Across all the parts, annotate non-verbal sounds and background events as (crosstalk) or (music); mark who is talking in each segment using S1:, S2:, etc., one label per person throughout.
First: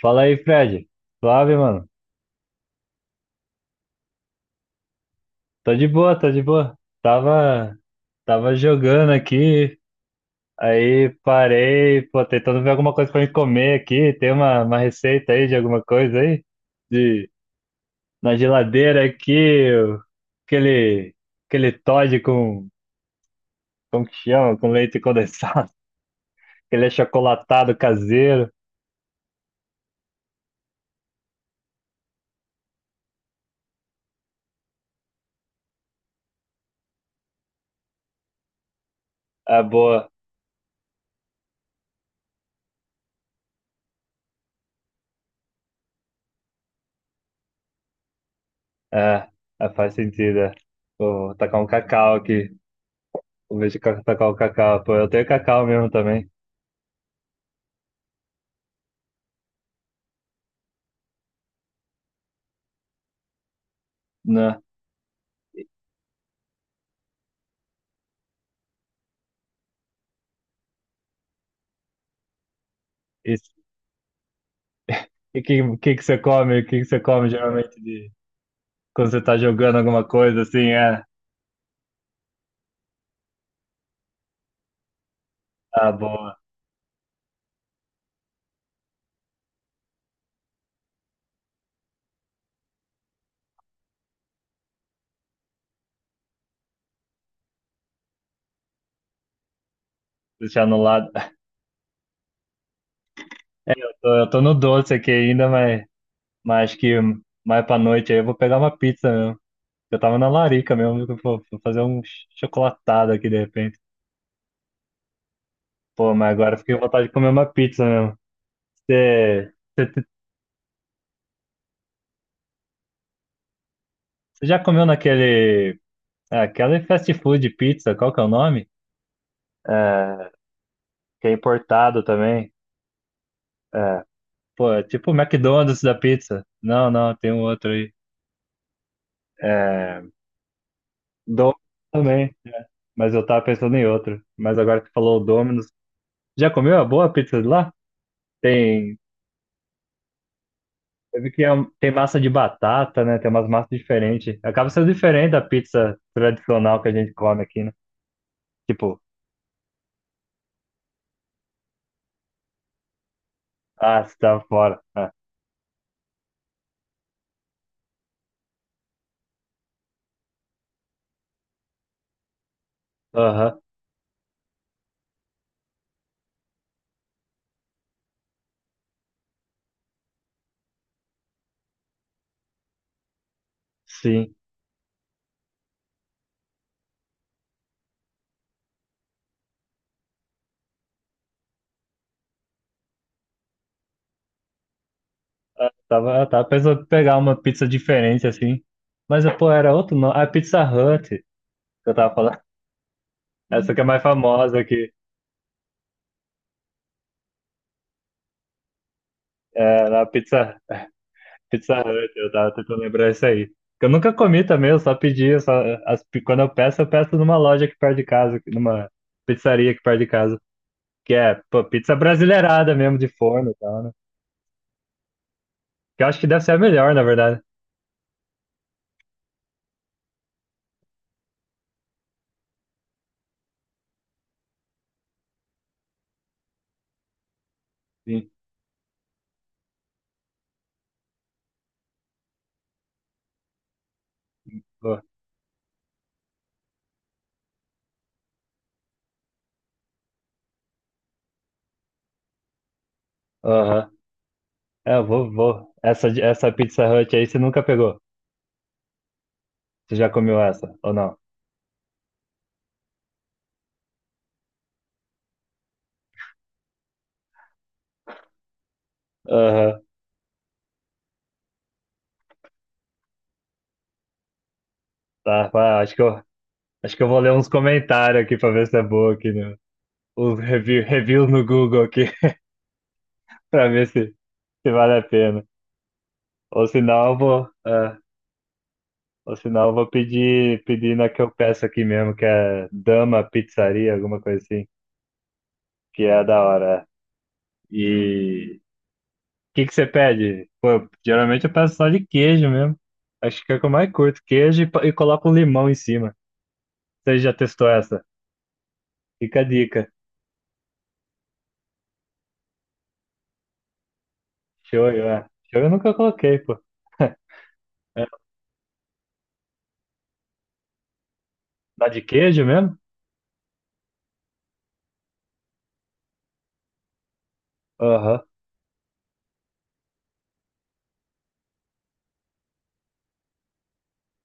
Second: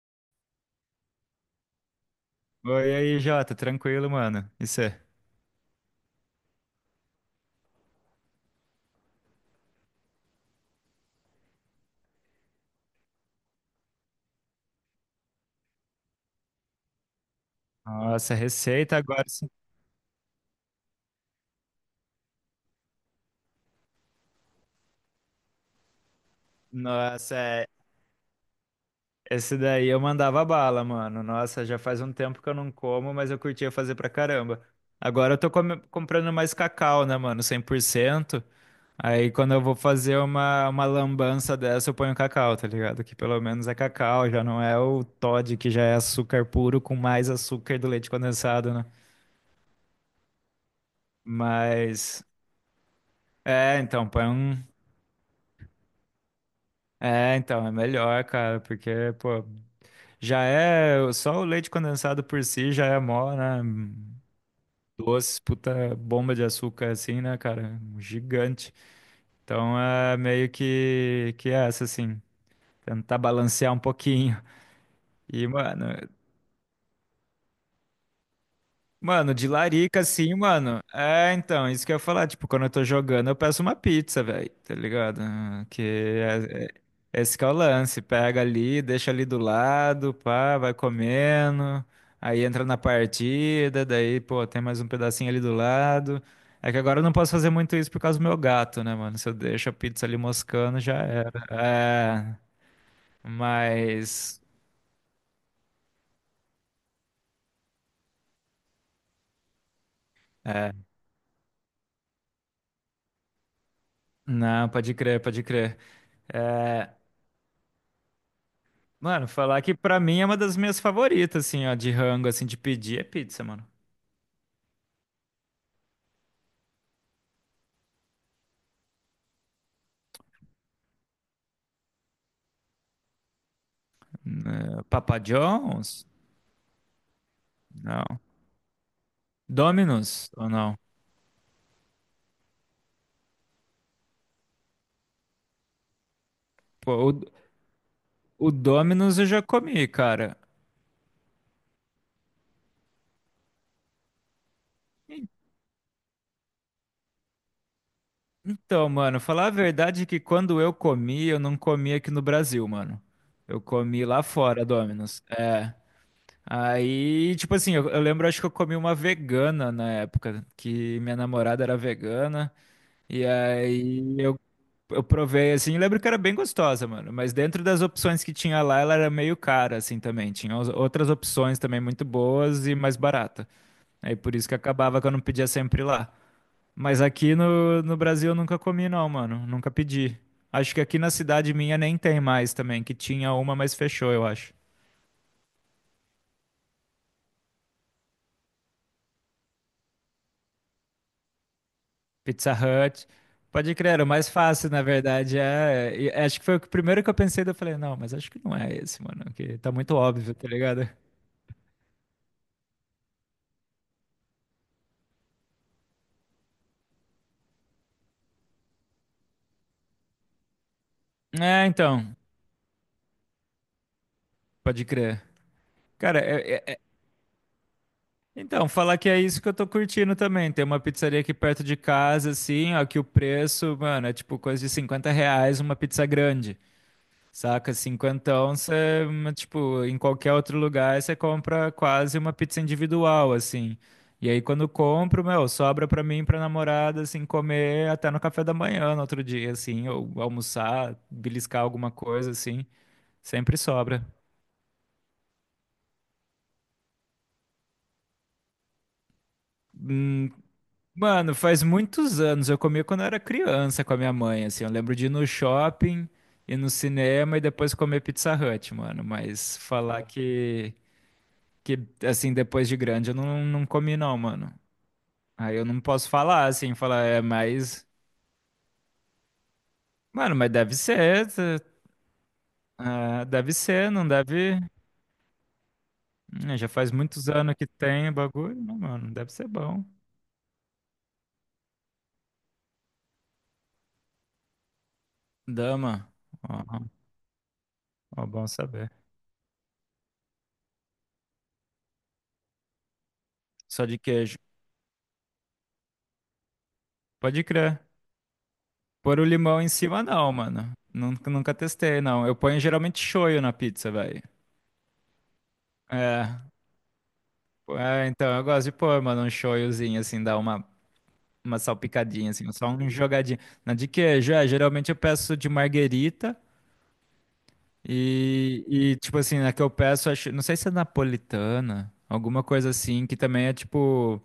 S1: Fala aí, Fred. Suave, mano.
S2: Oi, e aí, Jota, tranquilo, mano? Isso é.
S1: Tô de boa. Tava jogando aqui, aí parei, pô, tentando ver alguma coisa pra me comer aqui. Tem uma receita aí de alguma coisa aí? De,
S2: Nossa,
S1: Na
S2: receita
S1: geladeira
S2: agora. Sim.
S1: aqui, aquele, aquele Toddy com, como que chama? Com leite condensado. (laughs) Aquele
S2: Nossa,
S1: achocolatado caseiro.
S2: esse daí eu mandava bala, mano. Nossa, já faz um tempo que eu não como, mas eu curtia fazer pra caramba. Agora eu tô comprando mais cacau, né, mano? 100%. Aí quando eu
S1: Ah,
S2: vou
S1: boa.
S2: fazer uma lambança dessa, eu ponho cacau, tá ligado? Que pelo menos é cacau, já não é o Toddy, que já é açúcar puro com mais açúcar do leite condensado, né?
S1: É, faz sentido, é. Vou tacar um cacau
S2: Mas.
S1: aqui. Vou ver
S2: É, então, põe
S1: tacar o
S2: um.
S1: cacau. Pô, eu tenho cacau mesmo também.
S2: É, então, é melhor, cara, porque, pô, já é, só o leite condensado por si já é mó, né,
S1: Né?
S2: doce, puta bomba de açúcar, assim, né, cara, gigante. Então, é meio que é essa, assim, tentar
S1: Esse-
S2: balancear um pouquinho.
S1: E
S2: E,
S1: que,
S2: mano.
S1: que você come? O que que você come geralmente de quando você
S2: Mano,
S1: tá
S2: de
S1: jogando
S2: larica,
S1: alguma
S2: assim,
S1: coisa assim?
S2: mano.
S1: É,
S2: É, então, isso que eu ia falar. Tipo, quando eu tô jogando, eu peço uma pizza, velho. Tá ligado? Ah, Que
S1: ah, boa.
S2: é- é- esse que é o lance. Pega ali, deixa ali do lado, pá, vai comendo. Aí entra na partida, daí, pô, tem mais um pedacinho ali do lado. É que agora eu não posso fazer muito isso por causa do meu gato, né, mano? Se eu deixo a pizza ali
S1: Deixar no
S2: moscando, já
S1: lado.
S2: era. É,
S1: (laughs) Eu tô
S2: mas.
S1: no doce aqui ainda, mas acho que mais pra noite aí eu vou pegar uma pizza mesmo. Eu tava na larica mesmo, que eu vou fazer um chocolatado aqui de repente.
S2: Não, pode crer, pode crer.
S1: Pô, mas agora eu fiquei com
S2: É,
S1: vontade de comer uma pizza mesmo.
S2: mano,
S1: Você,
S2: falar que pra
S1: você,
S2: mim é uma das minhas favoritas, assim, ó, de rango, assim, de pedir é pizza, mano.
S1: você já comeu naquele, é, aquele fast food pizza, qual que é o nome? É, que é importado também. É, pô, é
S2: Eh,
S1: tipo o
S2: Papa
S1: McDonald's da
S2: John's?
S1: pizza. Não, não, tem um outro aí.
S2: Não.
S1: É,
S2: Domino's ou não?
S1: Domino's também, mas eu tava pensando em outro. Mas agora que falou o Domino's, já comeu a
S2: Pô,
S1: boa
S2: o,
S1: pizza de lá?
S2: o
S1: Tem,
S2: Domino's eu já comi, cara.
S1: eu vi que é tem massa de batata, né? Tem umas massas diferentes. Acaba sendo
S2: En-
S1: diferente da pizza tradicional que a gente come aqui, né?
S2: Então,
S1: Tipo,
S2: mano, falar a verdade é que quando eu comi, eu não comi aqui no Brasil, mano. Eu
S1: ah,
S2: comi
S1: você
S2: lá
S1: tava
S2: fora,
S1: fora. Ah,
S2: Domino's. É. Aí, tipo assim, eu lembro, acho que eu comi uma vegana na época, que minha namorada era vegana. E
S1: aham,
S2: aí eu provei assim, lembro que era bem gostosa, mano. Mas dentro das opções que tinha lá, ela era meio cara, assim também. Tinha outras opções também muito boas e mais barata. Aí por
S1: sim.
S2: isso que acabava que eu não pedia sempre lá. Mas aqui no Brasil eu nunca comi, não, mano. Nunca pedi. Acho que aqui na cidade minha nem tem mais também, que tinha uma, mas fechou, eu acho.
S1: Eu tava pensando em pegar uma pizza diferente assim. Mas, pô, era outro nome. A Pizza Hut, que eu tava falando.
S2: Pizza Hut.
S1: (laughs) Essa
S2: Pode
S1: que é
S2: crer,
S1: mais
S2: era o mais
S1: famosa
S2: fácil, na
S1: aqui.
S2: verdade. É, e acho que foi primeiro que eu pensei, daí eu falei, não, mas acho que não é esse, mano, que tá
S1: É,
S2: muito
S1: na
S2: óbvio, tá
S1: Pizza,
S2: ligado?
S1: Pizza Hut, eu tava tentando lembrar isso aí. Eu nunca comi também, eu só pedi, eu só, quando eu peço numa loja aqui perto de casa, numa pizzaria aqui perto de casa, que é, pô,
S2: É,
S1: pizza
S2: então,
S1: brasileirada mesmo, de forno e tal, né?
S2: pode crer.
S1: Que eu acho
S2: Cara,
S1: que deve ser a melhor, na verdade.
S2: então, falar que é isso que eu tô curtindo também. Tem uma pizzaria aqui perto de casa, assim, ó, que o preço, mano, é tipo coisa de R$ 50 uma pizza grande, saca?
S1: Sim.
S2: Cinquentão, você, tipo, em qualquer outro lugar, você compra quase uma pizza individual, assim. E aí, quando
S1: Pô,
S2: compro, meu, sobra pra mim, e pra namorada, assim, comer até no café da manhã, no outro dia, assim, ou almoçar, beliscar alguma coisa, assim, sempre
S1: aham.
S2: sobra.
S1: É, vou. Essa, essa Pizza Hut aí você nunca pegou? Você já
S2: Hum,
S1: comeu essa, ou não?
S2: Mano, faz muitos anos. Eu comia quando eu era criança com a minha mãe, assim. Eu lembro de ir no shopping, ir no cinema e depois comer Pizza Hut, mano. Mas
S1: Aham.
S2: falar que assim, depois de grande eu não, não comi, não, mano.
S1: Tá,
S2: Aí eu não
S1: pá,
S2: posso falar, assim,
S1: acho que
S2: falar,
S1: eu vou
S2: é,
S1: ler uns
S2: mas.
S1: comentários aqui pra ver se é boa aqui, né?
S2: Mano,
S1: Os
S2: mas deve ser.
S1: reviews no
S2: tá-
S1: Google aqui,
S2: ah,
S1: (laughs)
S2: deve
S1: pra ver
S2: ser, não
S1: se
S2: deve.
S1: se vale a pena. Ou
S2: Já faz
S1: senão eu
S2: muitos
S1: vou,
S2: anos que
S1: é,
S2: tem o bagulho, não, mano. Deve
S1: ou
S2: ser
S1: senão eu
S2: bom.
S1: vou pedir na que eu peço aqui mesmo, que é Dama Pizzaria, alguma coisa assim, que
S2: Dama.
S1: é da
S2: Ó,
S1: hora. É.
S2: ó, bom
S1: E
S2: saber.
S1: o que que você pede? Pô, geralmente eu peço só de queijo mesmo. Acho que é o que eu
S2: Só
S1: mais
S2: de
S1: curto,
S2: queijo.
S1: queijo e, e coloco um limão em cima. Você já
S2: Pode
S1: testou
S2: crer.
S1: essa?
S2: Pôr o
S1: Fica a
S2: limão em
S1: dica.
S2: cima, não, mano. Nunca, nunca testei, não. Eu ponho geralmente shoyu na pizza, velho.
S1: Shoyu, é. Shoyu eu nunca coloquei,
S2: É,
S1: pô. (laughs)
S2: é,
S1: É,
S2: então eu gosto de pôr, mano, um shoyuzinho, assim, dar uma
S1: dá de
S2: salpicadinha,
S1: queijo
S2: assim, só
S1: mesmo?
S2: um jogadinho. Na de queijo, é, geralmente eu peço de marguerita
S1: Aham,
S2: e tipo assim, na que eu peço, acho, não sei se é napolitana, alguma coisa assim, que também é tipo,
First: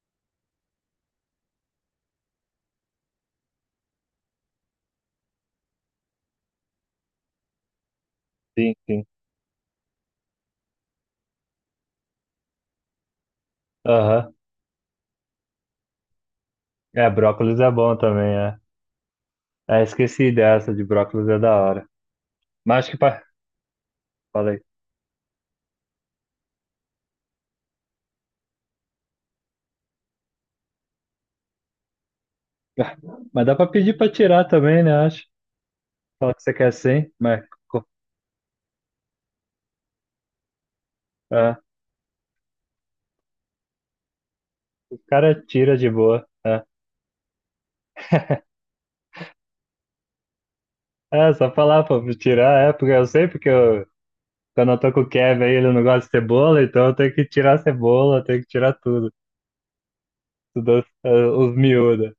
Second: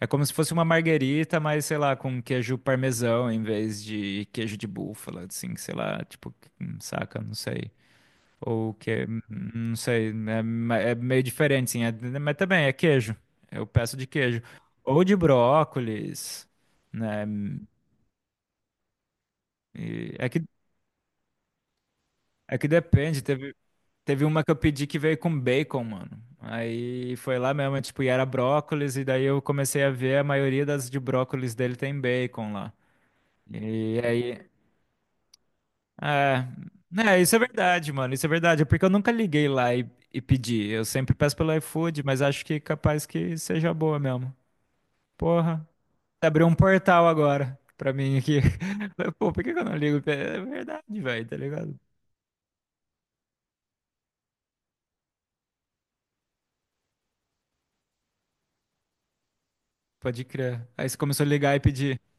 S2: é como se fosse uma marguerita, mas sei lá, com queijo parmesão em vez de queijo de búfala, assim, sei lá, tipo, saca, não sei.
S1: sim,
S2: Ou que,
S1: sim.
S2: é, não sei, é, é meio diferente, sim. Mas também é queijo. Eu peço de
S1: Aham.
S2: queijo. Ou de brócolis,
S1: É,
S2: né?
S1: brócolis é bom também, é. Ah,
S2: E é
S1: esqueci
S2: que,
S1: dessa de brócolis é da hora.
S2: é que
S1: Mas
S2: depende. Teve uma que eu
S1: falei.
S2: pedi que veio com bacon, mano. Aí foi lá mesmo, tipo, e era brócolis, e daí eu comecei a ver a maioria das de brócolis dele tem bacon lá.
S1: (laughs) Mas dá pra pedir
S2: E
S1: pra tirar
S2: aí.
S1: também, né? Acho. Fala que
S2: É,
S1: você quer sim,
S2: né, isso é
S1: mas
S2: verdade, mano. Isso é verdade. É porque eu nunca liguei lá e pedi. Eu sempre peço pelo
S1: é,
S2: iFood, mas acho que capaz que seja boa mesmo.
S1: o cara
S2: Porra,
S1: tira de boa.
S2: abriu um
S1: É,
S2: portal agora pra mim aqui. (laughs) Falei, pô, por que que eu não ligo? É verdade, velho,
S1: é,
S2: tá
S1: só
S2: ligado?
S1: falar pra tirar, é, porque eu sei, porque eu, quando eu tô com o Kevin aí, ele não gosta de cebola, então eu tenho que tirar a cebola, eu tenho que tirar tudo.
S2: Pode crer.
S1: Tudo
S2: Aí você
S1: é,
S2: começou a
S1: os
S2: ligar e pedir.
S1: miúdos.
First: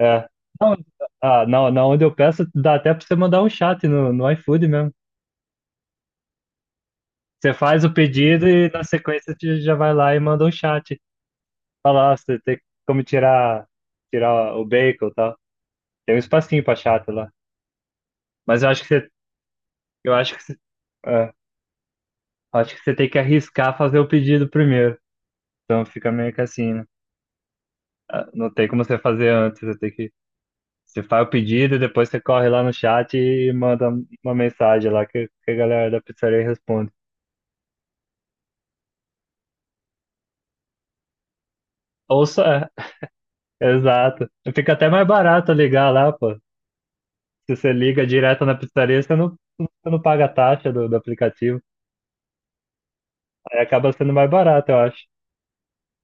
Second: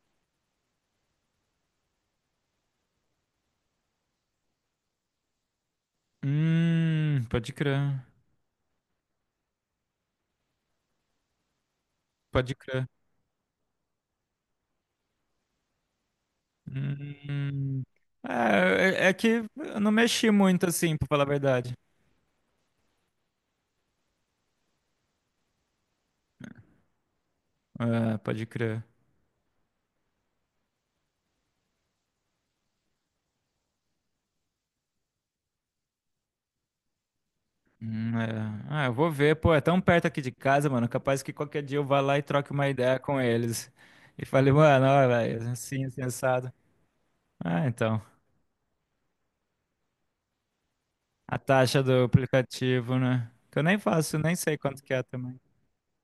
S1: É. Não, ah, não, na onde eu peço, dá até pra você mandar um chat no iFood mesmo.
S2: Pode
S1: Você faz o
S2: crer.
S1: pedido e na sequência você já vai lá e manda um chat. Falar, você
S2: Pode
S1: tem
S2: crer.
S1: como tirar o bacon e tal. Tem um espacinho pra chata lá.
S2: Hum.
S1: Mas eu acho que
S2: É,
S1: você,
S2: é é que eu não
S1: eu
S2: mexi
S1: acho que você,
S2: muito assim, pra falar a
S1: é,
S2: verdade.
S1: acho que você tem que arriscar fazer o pedido primeiro. Então fica meio que assim, né?
S2: É,
S1: Ah,
S2: pode
S1: não tem
S2: crer.
S1: como você fazer antes, você faz o pedido, depois você corre lá no chat e manda uma mensagem lá que a galera da pizzaria responde.
S2: É. Ah, eu vou ver, pô, é tão perto aqui de casa, mano. Capaz que qualquer dia eu vá lá e
S1: Ou só,
S2: troque
S1: é,
S2: uma ideia com eles. E
S1: exato.
S2: falei,
S1: Fica
S2: mano,
S1: até
S2: ó,
S1: mais
S2: velho,
S1: barato
S2: assim,
S1: ligar lá, pô.
S2: sensado.
S1: Se
S2: Ah,
S1: você
S2: então.
S1: liga direto na pizzaria, você não paga a taxa do
S2: A
S1: aplicativo.
S2: taxa do aplicativo, né? Que
S1: É,
S2: eu nem
S1: acaba sendo
S2: faço,
S1: mais
S2: nem sei
S1: barato, eu
S2: quanto que é
S1: acho.
S2: também.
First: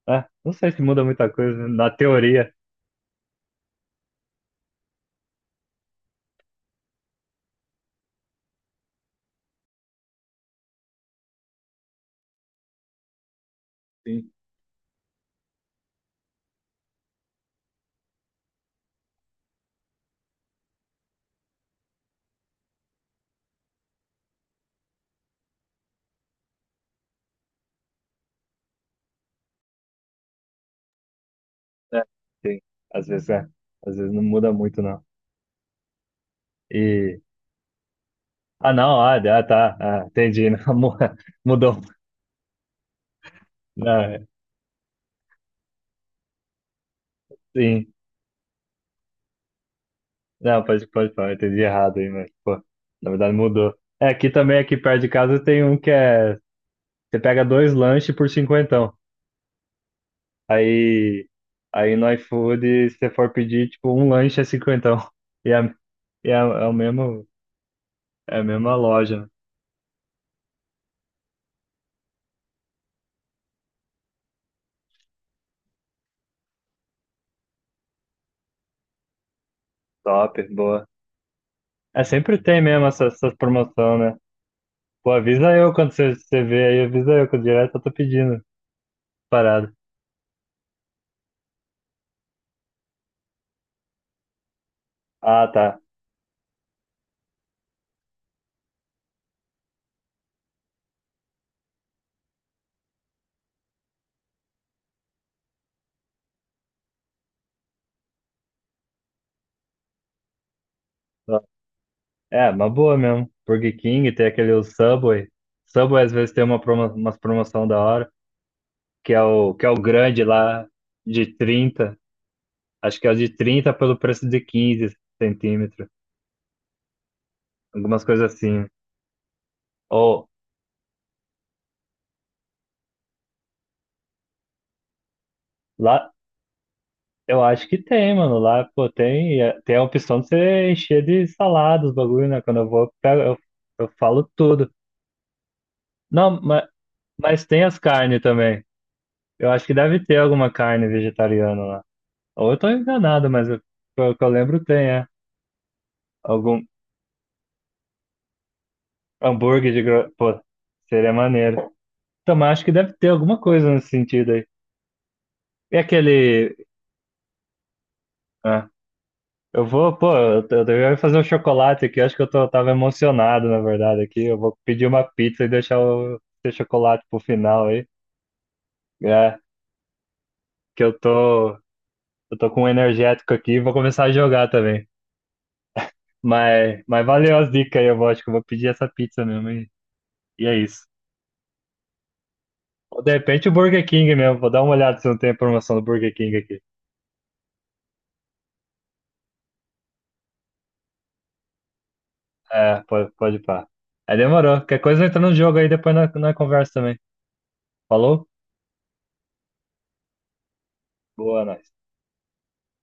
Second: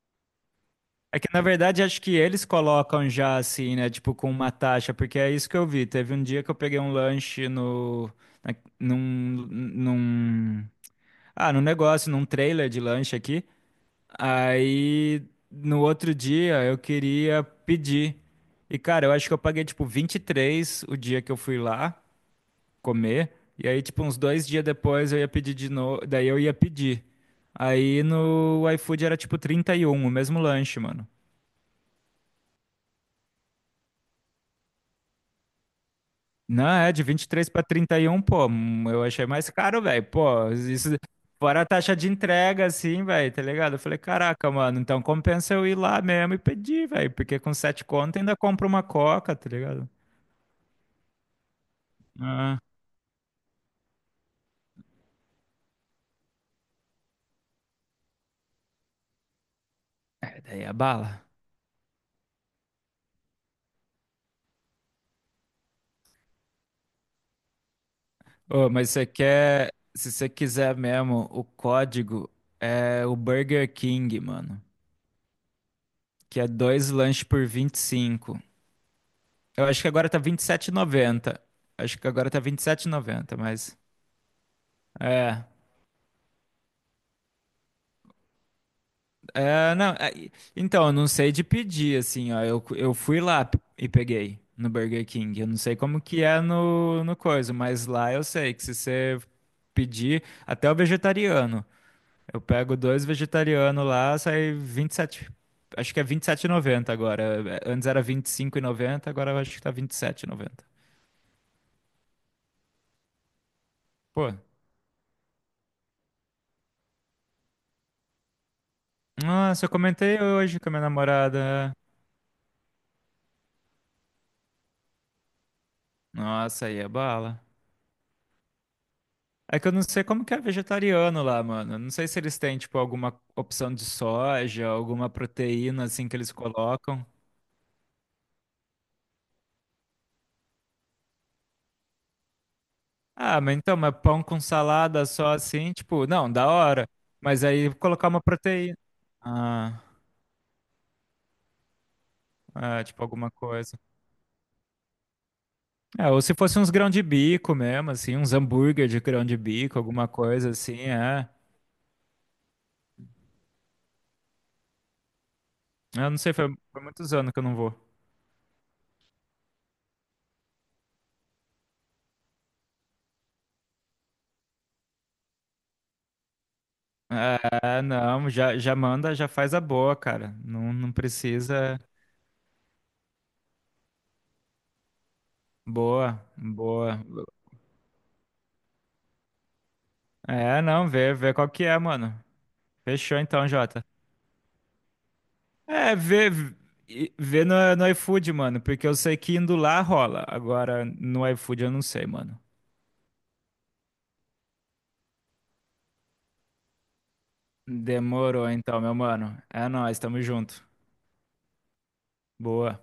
S1: É, não sei se muda
S2: É
S1: muita
S2: que, na
S1: coisa,
S2: verdade,
S1: na
S2: acho que eles
S1: teoria.
S2: colocam já assim, né? Tipo, com uma taxa, porque é isso que eu vi. Teve um dia que eu peguei um lanche no. na- Num, num. Ah, num negócio, num trailer de lanche aqui.
S1: Sim.
S2: Aí, no outro dia, eu queria pedir. E, cara, eu acho que eu paguei, tipo, 23 o dia que eu fui lá comer. E aí, tipo, uns dois dias depois eu ia pedir de novo. Daí eu ia pedir. Aí no iFood era tipo 31 o mesmo lanche, mano.
S1: É, sim. Às vezes é. Às vezes não muda muito, não.
S2: Não, é de
S1: E.
S2: 23 pra 31 pô.
S1: Ah, não,
S2: Eu
S1: ah,
S2: achei
S1: ah,
S2: mais
S1: tá.
S2: caro,
S1: Ah,
S2: velho.
S1: entendi.
S2: Pô,
S1: (laughs) Não,
S2: isso. Fora a
S1: mudou.
S2: taxa de entrega, assim, velho, tá ligado? Eu falei,
S1: Não, é,
S2: caraca, mano, então compensa eu ir lá mesmo e pedir, velho. Porque com sete
S1: sim.
S2: conto ainda compro uma coca, tá ligado?
S1: Não, pode falar, eu entendi errado aí, mas,
S2: Ah,
S1: pô, na verdade mudou. É, aqui também, aqui perto de casa, tem um que é. Você pega dois lanches por 50.
S2: é, daí a bala.
S1: Aí. Aí no iFood, se você for pedir, tipo, um lanche é 50. E é, é o mesmo. É a
S2: Ô,
S1: mesma
S2: mas você
S1: loja. Né?
S2: quer, se você quiser mesmo, o código é o Burger King, mano, que é dois lanches por 25. Eu acho que agora tá
S1: Top,
S2: vinte e sete e
S1: boa.
S2: noventa. Acho
S1: É,
S2: que agora
S1: sempre
S2: tá vinte
S1: tem
S2: e sete
S1: mesmo
S2: e
S1: essa
S2: noventa, mas
S1: promoção, né? Pô,
S2: é,
S1: avisa eu quando você vê aí, avisa eu, que eu direto eu tô pedindo parada.
S2: é, não, é, então eu não sei de pedir assim, ó, eu fui lá e peguei no Burger King. Eu
S1: Ah,
S2: não sei
S1: tá.
S2: como que é no coisa, mas lá eu sei que se você pedir, até o vegetariano. Eu pego dois vegetarianos lá, sai 27. Acho que é 27,90 agora. Antes era 25,90, agora eu acho que tá 27,90.
S1: É, é uma boa mesmo. Burger King, tem
S2: Pô,
S1: aquele Subway. Subway às vezes tem uma promo, umas promoção da hora,
S2: nossa,
S1: que é
S2: eu
S1: o
S2: comentei
S1: grande
S2: hoje
S1: lá,
S2: com a minha
S1: de
S2: namorada.
S1: 30. Acho que é o de 30 pelo preço de 15 centímetros.
S2: Nossa, aí é bala.
S1: Algumas coisas assim. Né?
S2: É que eu não sei como
S1: Ou,
S2: que é vegetariano lá, mano. Não sei se eles têm, tipo, alguma opção de soja, alguma proteína, assim,
S1: lá,
S2: que eles colocam.
S1: eu acho que tem, mano. Lá, pô, tem, tem a opção de você encher de salada os bagulho, né? Quando eu vou,
S2: Ah, mas então,
S1: eu
S2: mas pão
S1: falo
S2: com
S1: tudo.
S2: salada só assim, tipo, não,
S1: Não,
S2: da hora. Mas
S1: mas tem
S2: aí
S1: as
S2: colocar
S1: carnes
S2: uma
S1: também.
S2: proteína.
S1: Eu acho que
S2: Ah,
S1: deve ter alguma carne vegetariana lá. Ou eu tô
S2: é, tipo,
S1: enganado,
S2: alguma coisa.
S1: pelo que eu lembro tem, é.
S2: É, ou se fosse
S1: Algum
S2: uns grão de bico mesmo, assim, uns hambúrguer de grão de
S1: hambúrguer
S2: bico,
S1: de
S2: alguma
S1: pô,
S2: coisa assim,
S1: seria
S2: é.
S1: maneiro. Então, mas acho que deve ter alguma coisa nesse sentido aí. E
S2: Eu
S1: aquele
S2: não sei, foi muitos anos que eu não vou.
S1: ah, eu vou, pô, eu devia fazer um chocolate aqui, acho que eu tô, tava emocionado, na verdade, aqui. Eu vou pedir uma pizza e deixar o esse chocolate pro final
S2: É,
S1: aí.
S2: não, já manda, já
S1: É,
S2: faz a boa, cara. Não,
S1: que
S2: não
S1: eu tô,
S2: precisa.
S1: eu tô com um energético aqui e vou começar a jogar também.
S2: Boa, boa.
S1: Mas valeu as dicas aí, acho que eu vou pedir essa pizza mesmo e é
S2: É,
S1: isso.
S2: não, vê qual que é, mano.
S1: Ou de
S2: Fechou
S1: repente
S2: então,
S1: o Burger
S2: Jota.
S1: King mesmo, vou dar uma olhada se não tem a promoção do
S2: É,
S1: Burger
S2: vê,
S1: King aqui.
S2: vê no iFood, mano, porque eu sei que indo lá rola. Agora, no iFood eu não sei, mano.
S1: É, pode pá. Aí demorou. Qualquer coisa entra no jogo aí, depois na conversa também. Falou?
S2: Demorou então, meu mano. É nóis, tamo junto.
S1: Boa, né?
S2: Boa.